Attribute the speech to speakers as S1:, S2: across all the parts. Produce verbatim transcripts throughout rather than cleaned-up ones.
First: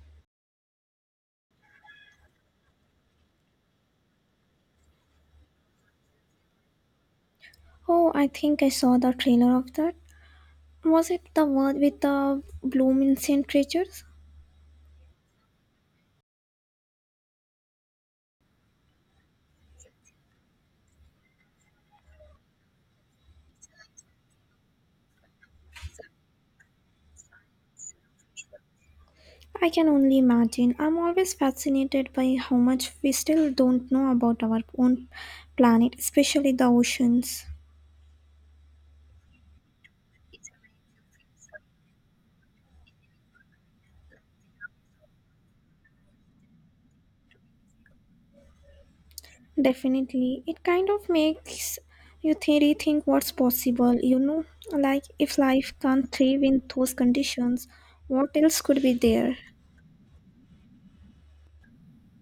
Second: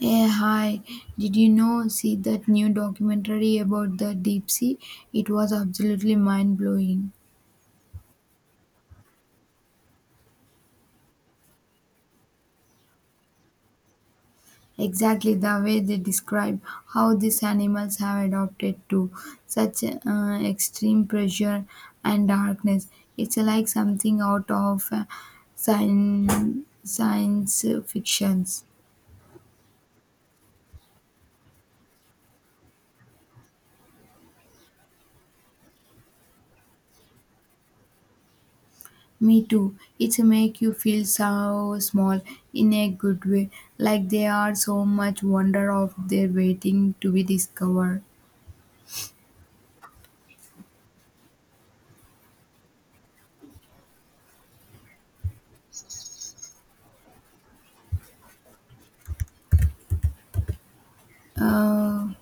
S1: Eh, hi, did you know, see that new documentary about the deep sea? It was absolutely mind blowing.
S2: Oh, I think I saw the trailer of that. Was it the one with the Bloomincent creatures?
S1: Exactly the way they describe how these animals have adapted to such uh, extreme pressure and darkness. It's like something out of uh, science, science fictions.
S2: I can only imagine. I'm always fascinated by how much we still don't know about our own planet, especially the oceans.
S1: Me too. It's make you feel so small in a good way, like there are so much wonder of their waiting to be discovered.
S2: Definitely. It kind of makes you thi- rethink what's possible, you know? Like, if life can't thrive in those conditions, what else could be there?
S1: Uh,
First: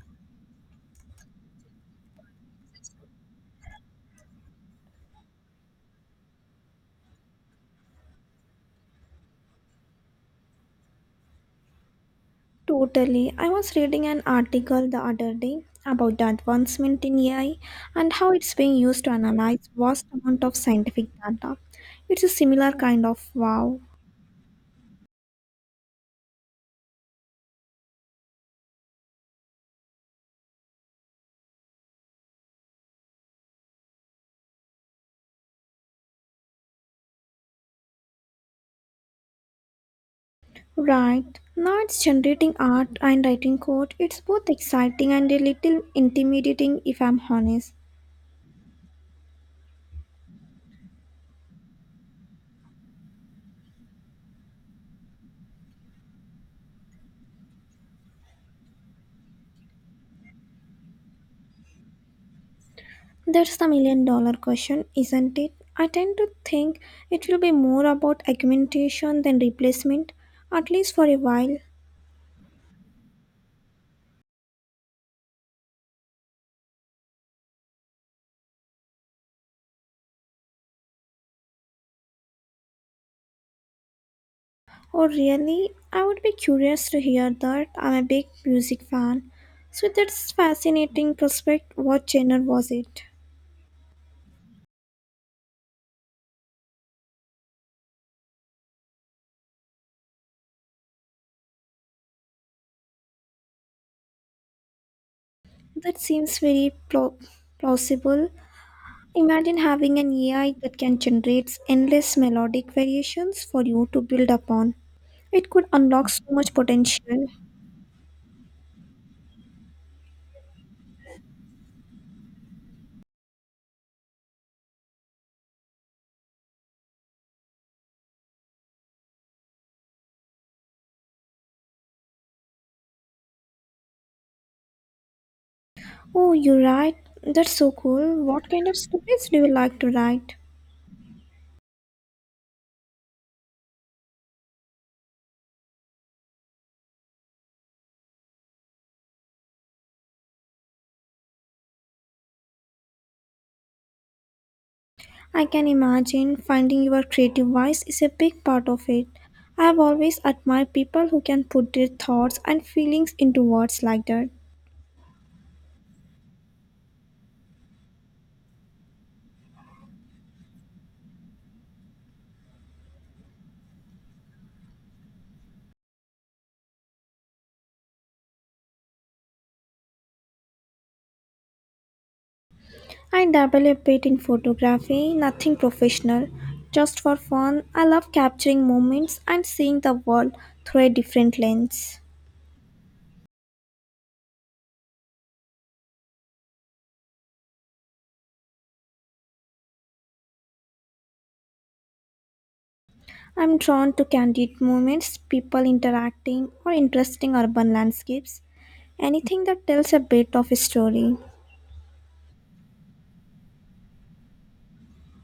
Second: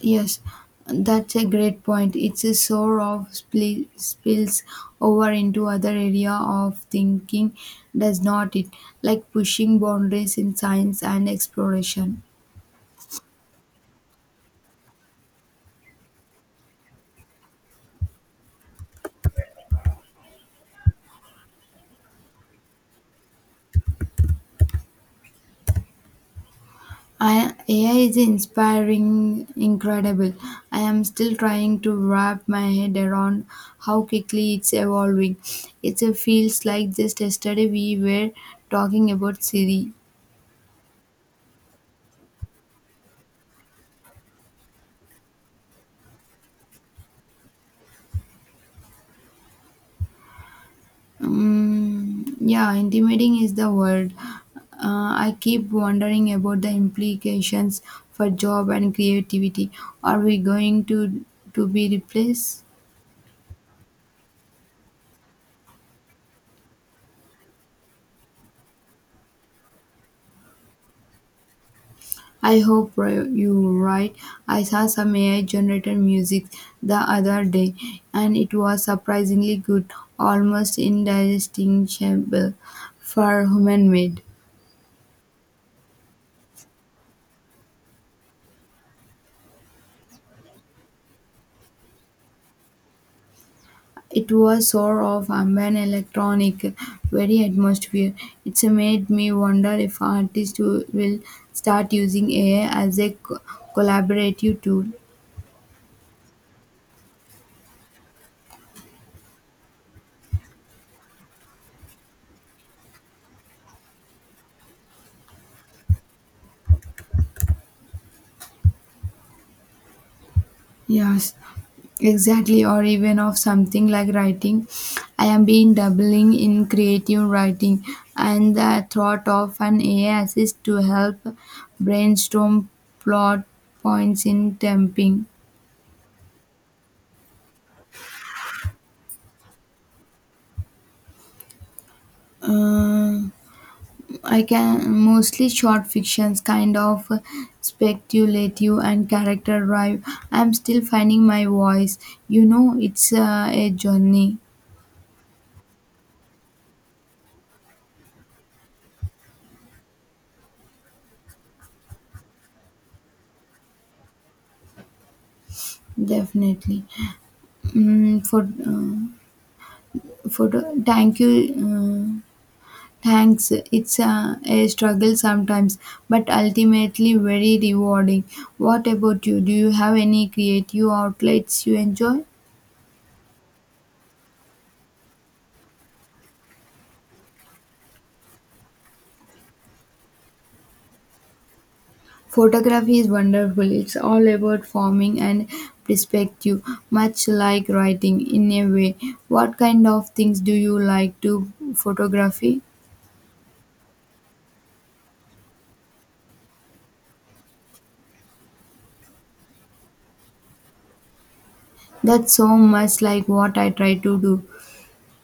S1: yes, that's a great point. It's a sort of spli- spills over into other area of thinking, does not it? Like pushing boundaries in science and exploration.
S2: Totally. I was reading an article the other day about the advancement in A I and how it's being used to analyze vast amount of scientific data. It's a similar kind of wow.
S1: I, A I is inspiring, incredible. I am still trying to wrap my head around how quickly it's evolving. It feels like just yesterday we were talking about Siri.
S2: Right. Now it's generating art and writing code. It's both exciting and a little intimidating if I'm honest.
S1: Um, yeah, intimidating is the word. Uh, I keep wondering about the implications for job and creativity. Are we going to to be replaced?
S2: That's the million dollar question, isn't it? I tend to think it will be more about augmentation than replacement, at least for a while.
S1: I hope ri- you're right. I saw some A I generated music the other day, and it was surprisingly good, almost indistinguishable for human made.
S2: Oh, really? I would be curious to hear that. I'm a big music fan. So that's fascinating prospect. What genre was it?
S1: It was sort of ambient electronic, very atmosphere. It's made me wonder if artists will will start using A I as a co- collaborative tool.
S2: That seems very plau- plausible. Imagine having an A I that can generate endless melodic variations for you to build upon. It could unlock so much potential.
S1: Yes, exactly. Or even of something like writing. I am being doubling in creative writing, and the thought of an A I assist to help brainstorm plot points in temping.
S2: Oh, you're right. That's so cool. What kind of stories do you like to write?
S1: Uh, I can mostly short fictions, kind of speculative and character drive. I'm still finding my voice. You know, it's uh, a journey,
S2: I can imagine finding your creative voice is a big part of it. I have always admired people who can put their thoughts and feelings into words like that.
S1: definitely. Mm, for. Uh, photo thank you uh, thanks, it's a, a struggle sometimes but ultimately very rewarding. What about you, do you have any creative outlets you enjoy?
S2: I dabble a bit in photography, nothing professional, just for fun. I love capturing moments and seeing the world through a different lens.
S1: Photography is wonderful, it's all about forming and perspective, much like writing in a way. What kind of things do you like to photography?
S2: I'm drawn to candid moments, people interacting, or interesting urban landscapes. Anything that tells a bit of a story.
S1: That's so much like what I try to do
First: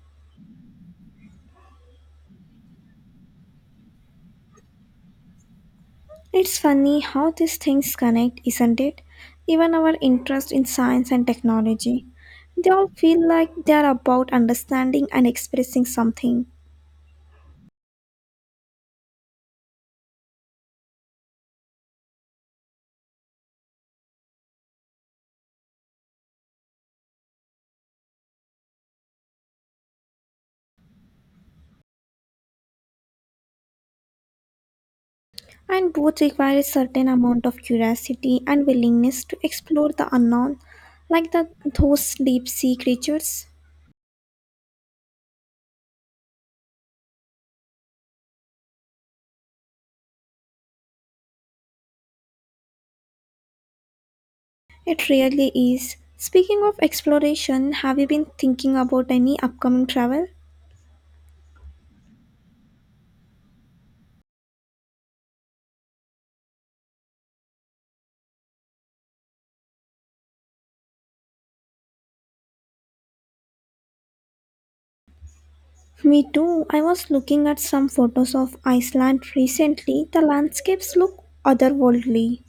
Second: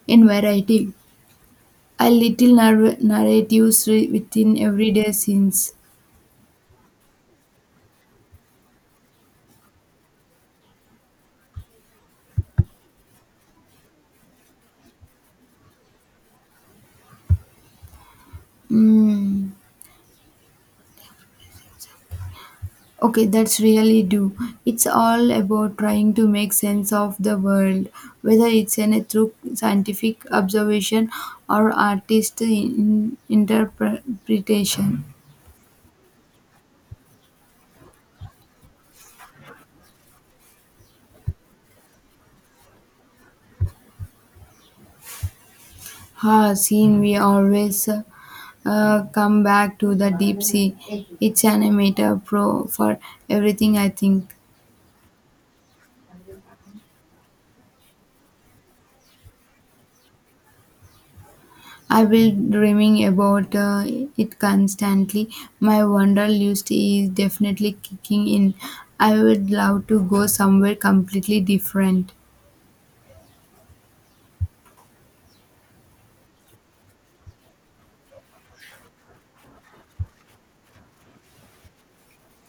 S1: in variety. A little nar- narratives re- within everyday scenes.
S2: It's funny how these things connect, isn't it? Even our interest in science and technology. They all feel like they are about understanding and expressing something,
S1: Mm. Okay, that's really do. It's all about trying to make sense of the world, whether it's in a through scientific observation or artist in- interpretation.
S2: and both require a certain amount of curiosity and willingness to explore the unknown, like the, those deep sea creatures.
S1: Ha, scene we always uh, come back to the deep sea. It's an amateur pro for everything, I think.
S2: It really is. Speaking of exploration, have you been thinking about any upcoming travel?
S1: I've been dreaming about uh, it constantly. My wonder list is definitely kicking in. I would love to go somewhere completely different.
S2: Me too. I was looking at some photos of Iceland recently. The landscapes look otherworldly.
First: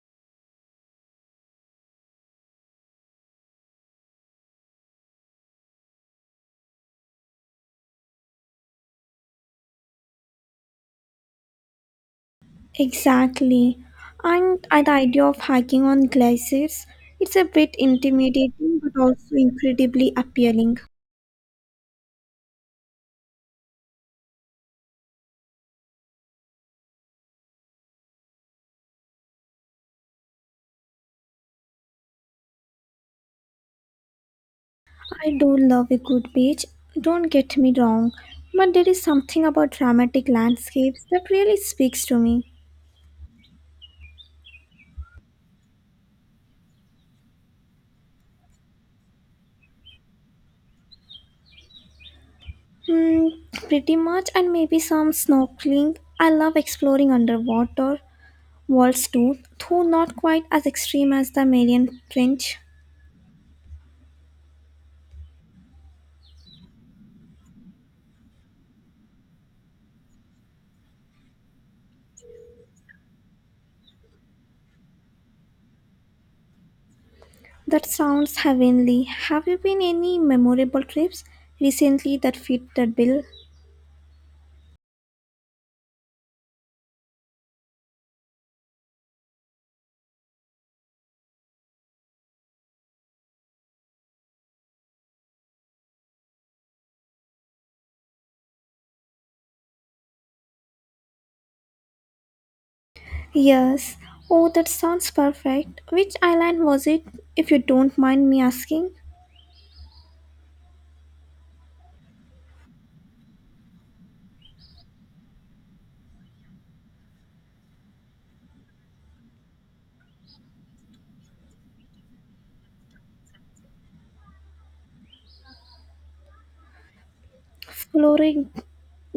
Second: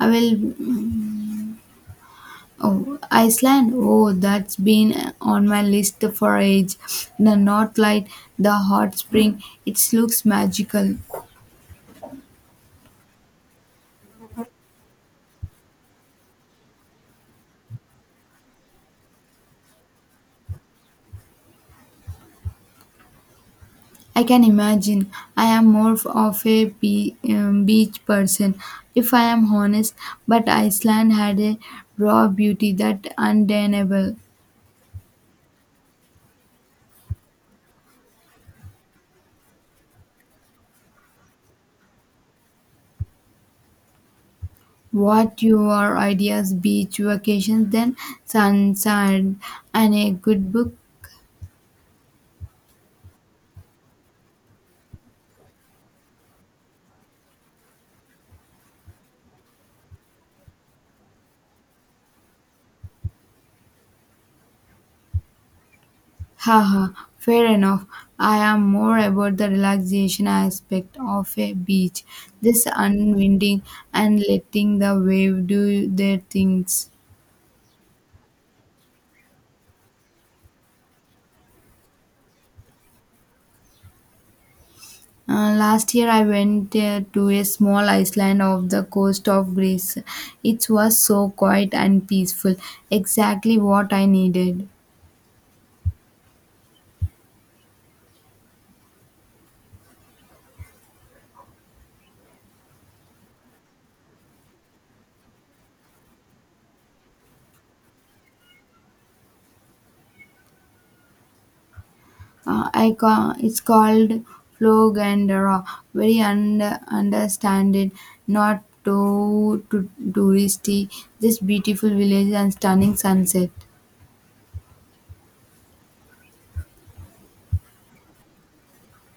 S1: I will. Oh, Iceland. Oh, that's been on my list for age. The North Light, the hot spring. It looks magical.
S2: Exactly. And uh, the idea of hiking on glaciers, it's a bit intimidating but also incredibly appealing.
S1: I can imagine. I am more of a be- um, beach person, if I am honest, but Iceland had a raw beauty that undeniable.
S2: I do love a good beach, don't get me wrong, but there is something about dramatic landscapes that really speaks to me.
S1: What your ideas beach vacations then? Sun, sand, and a good book?
S2: Hmm, pretty much, and maybe some snorkeling. I love exploring underwater, Waltztooth, though not quite as extreme as the Marian Trench.
S1: Haha, fair enough. I am more about the relaxation aspect of a beach, just unwinding and letting the wave do their things.
S2: That sounds heavenly. Have you been any memorable trips recently that fit that bill?
S1: Uh, last year, I went uh, to a small island off the coast of Greece. It was so quiet and peaceful, exactly what I needed.
S2: Yes. Oh, that sounds perfect. Which island was it, if you don't mind me asking?
S1: Uh, I ca- it's called Flog and Raw. Very un- understand not too, too touristy. Just beautiful village and stunning sunset.
S2: Flooring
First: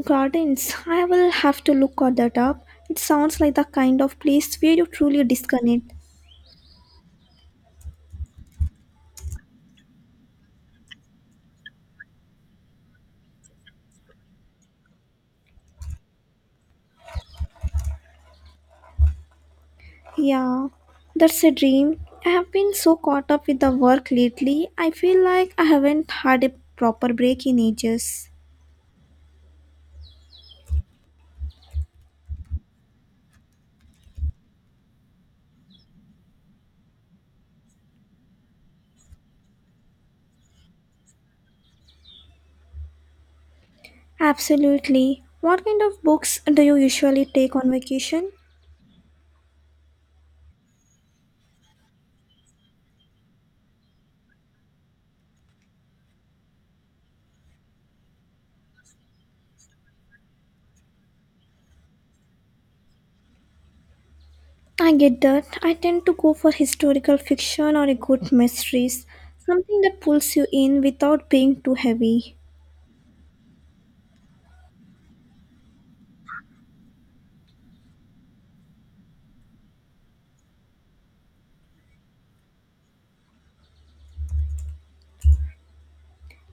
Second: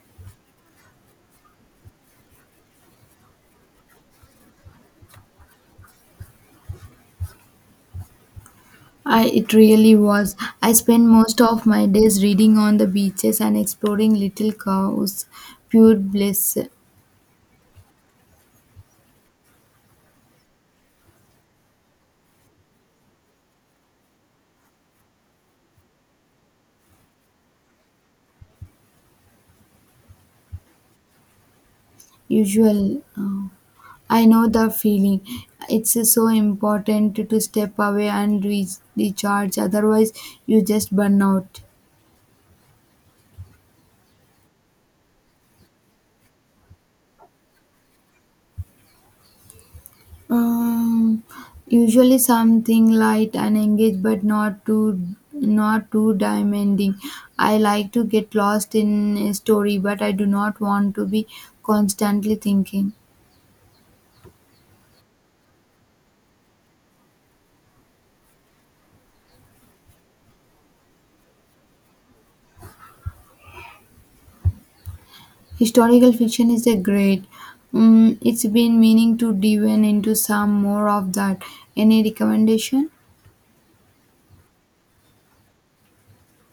S2: Gardens. I will have to look at that up. It sounds like the kind of place where you truly disconnect.
S1: I, it really was. I spent most of my days reading on the beaches and exploring little cows. Pure bliss.
S2: Yeah, that's a dream. I have been so caught up with the work lately, I feel like I haven't had a proper break in ages.
S1: Usual uh, I know the feeling. It's uh, so important to to step away and re- recharge, otherwise you just burn out.
S2: Absolutely. What kind of books do you usually take on vacation?
S1: um, Usually something light and engaged but not too not too demanding. I like to get lost in a story but I do not want to be constantly thinking.
S2: I get that. I tend to go for historical fiction or a good mysteries, something that pulls you in without being too heavy.
S1: Historical fiction is a great. Mm, it's been meaning to dive in into some more of that. Any recommendation?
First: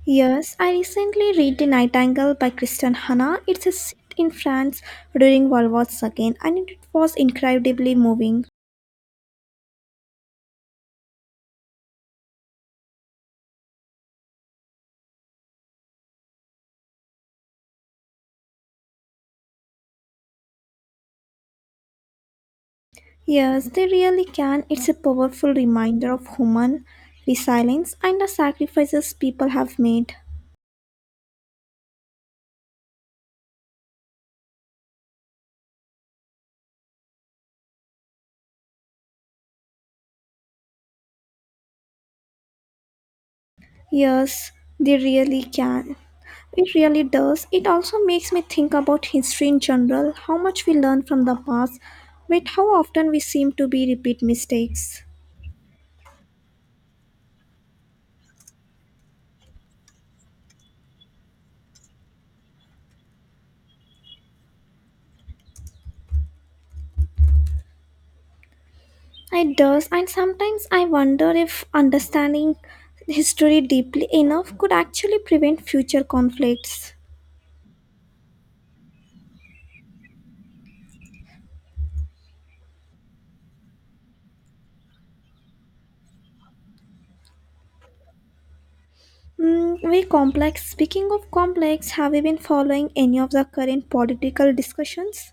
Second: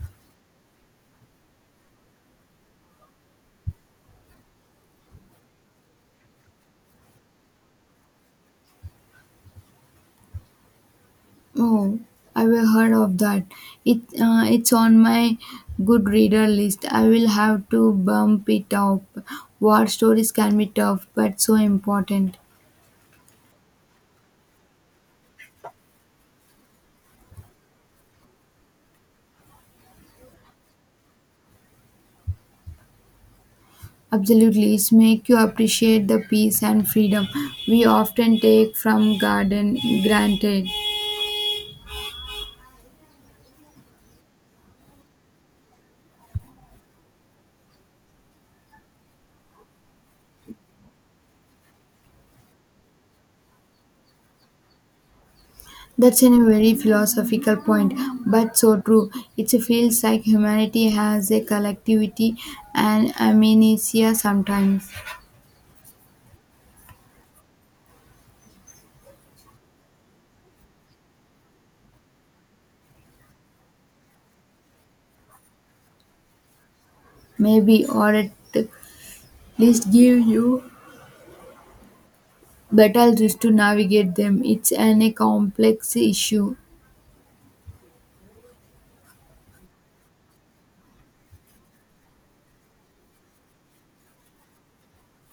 S2: Yes, I recently read The Nightingale by Christian Hannah. It's a set in France during World War Two and it was incredibly moving.
S1: Oh, I have heard of that. It uh, it's on my good reader list. I will have to bump it up. War stories can be tough, but so important.
S2: Yes, they really can. It's a powerful reminder of human resilience and the sacrifices people have made.
S1: Absolutely, it's make you appreciate the peace and freedom we often take from garden granted.
S2: Yes, they really can. It really does. It also makes me think about history in general, how much we learn from the past, but how often we seem to be repeat mistakes.
S1: That's a very philosophical point, but so true. It feels like humanity has a collectivity and amnesia sometimes,
S2: It does, and sometimes I wonder if understanding history deeply enough could actually prevent future conflicts.
S1: maybe, or at least give you better tools to navigate them. It's an a complex issue.
S2: Mm, very complex. Speaking of complex, have you been following any of the current political discussions?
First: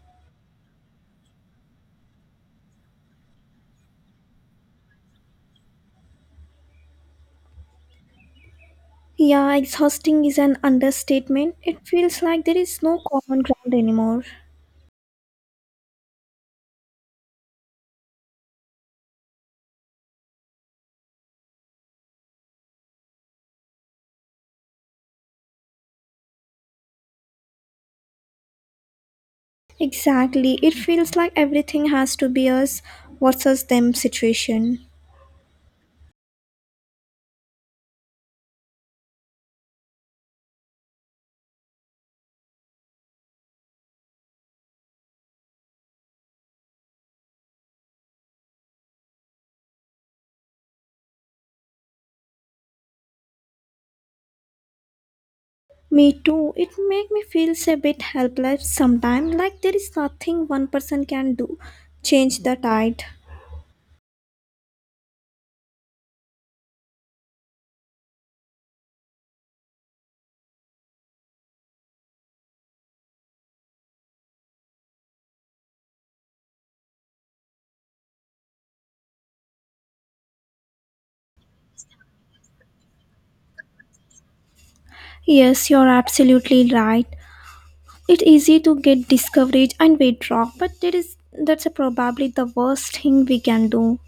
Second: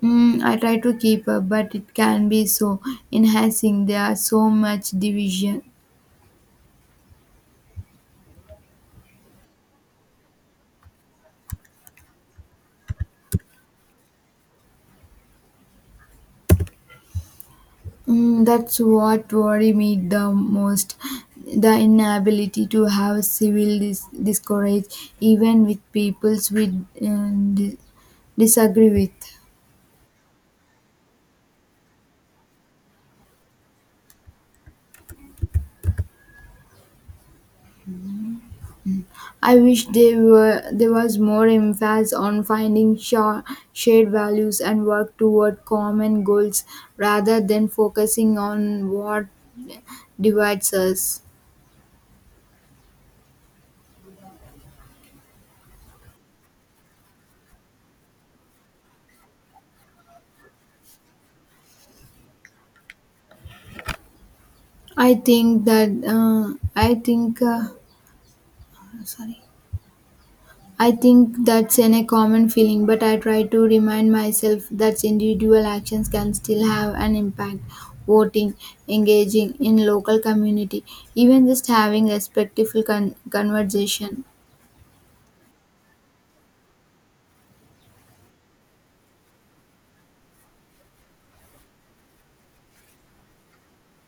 S1: Mm, I try to keep up, but it can be so enhancing. There are so much division.
S2: Yeah, exhausting is an understatement. It feels like there is no common ground anymore.
S1: Mm, that's what worry me the most. The inability to have civil dis- discourage, even with peoples we um, di- disagree with.
S2: Exactly. It feels like everything has to be us versus them situation.
S1: I wish there were there was more emphasis on finding sha- shared values and work toward common goals rather than focusing on what divides us.
S2: Me too. It make me feel a bit helpless sometimes, like there is nothing one person can do. Change the tide.
S1: I think that uh, I think uh, sorry. I think that's an, a common feeling, but I try to remind myself that individual actions can still have an impact. Voting, engaging in local community, even just having respectful con- conversation.
S2: Yes, you're absolutely right. It's easy to get discouraged and withdraw, but that is that's probably the worst thing we can do.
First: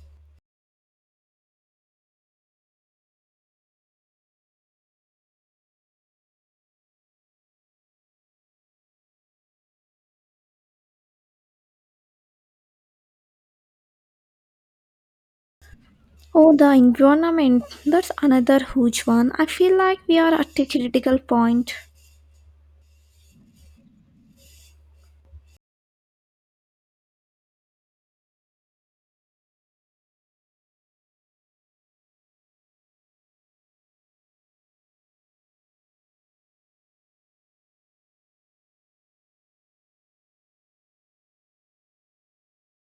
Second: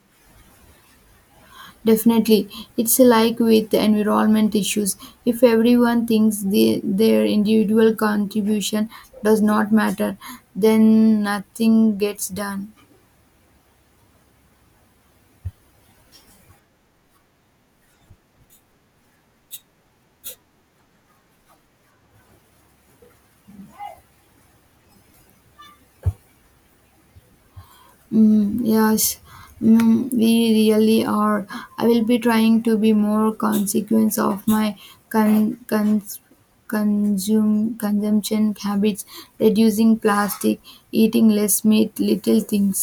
S1: Definitely, it's like with the environment issues. If everyone thinks the, their individual contribution does not matter, then nothing gets done.
S2: Oh, the environment, that's another huge one. I feel like we are at a critical point.
S1: Mm, yes, mm, we really are. I will be trying to be more consequence of my con- cons- consume consumption habits, reducing plastic, eating less meat, little things.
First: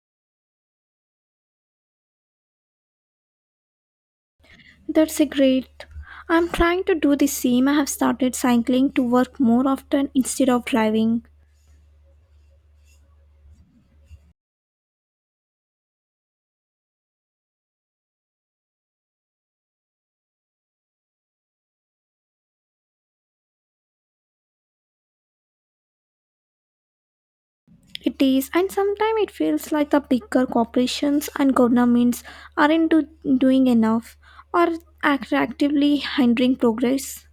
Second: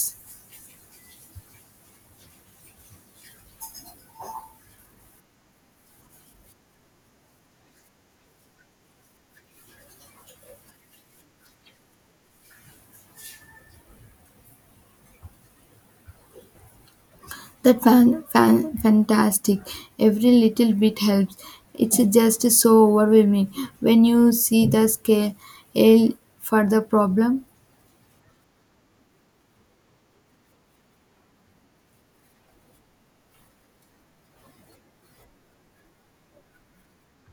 S2: That's a great. I'm trying to do the same. I have started cycling to work more often instead of driving.
S1: That fan, fan fantastic. Every little bit helps. It's just so overwhelming when you see the scale for the problem.
S2: It is, and sometimes it feels like the bigger corporations and governments aren't do- doing enough, or act- actively hindering progress.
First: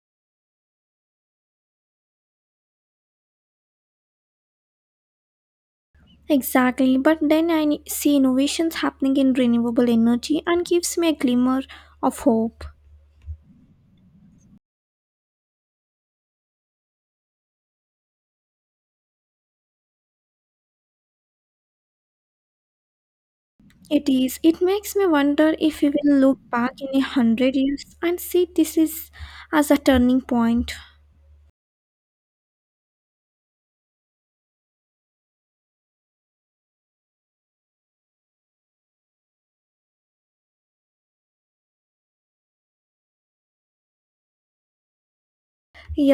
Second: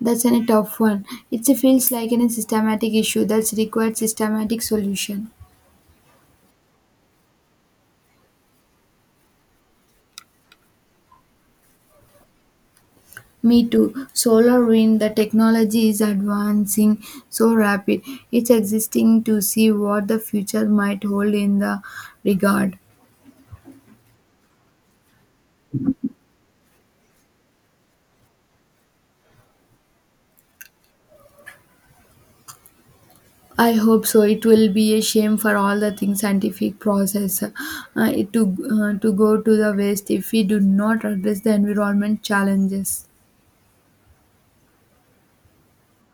S1: That's an- a tough one. It feels like an systematic issue that's required systematic solution.
S2: Exactly, but then I n- see innovations happening in renewable energy and gives me a glimmer of hope.
S1: Me too. Solar wind, the technology is advancing so rapid. It's existing to see what the future might hold in the regard.
S2: It is. It makes me wonder if we will look back in a hundred years and see this is as a turning point.
S1: I hope so. It will be a shame for all the things scientific process uh, it to uh, to go to the waste if we do not address the environment challenges.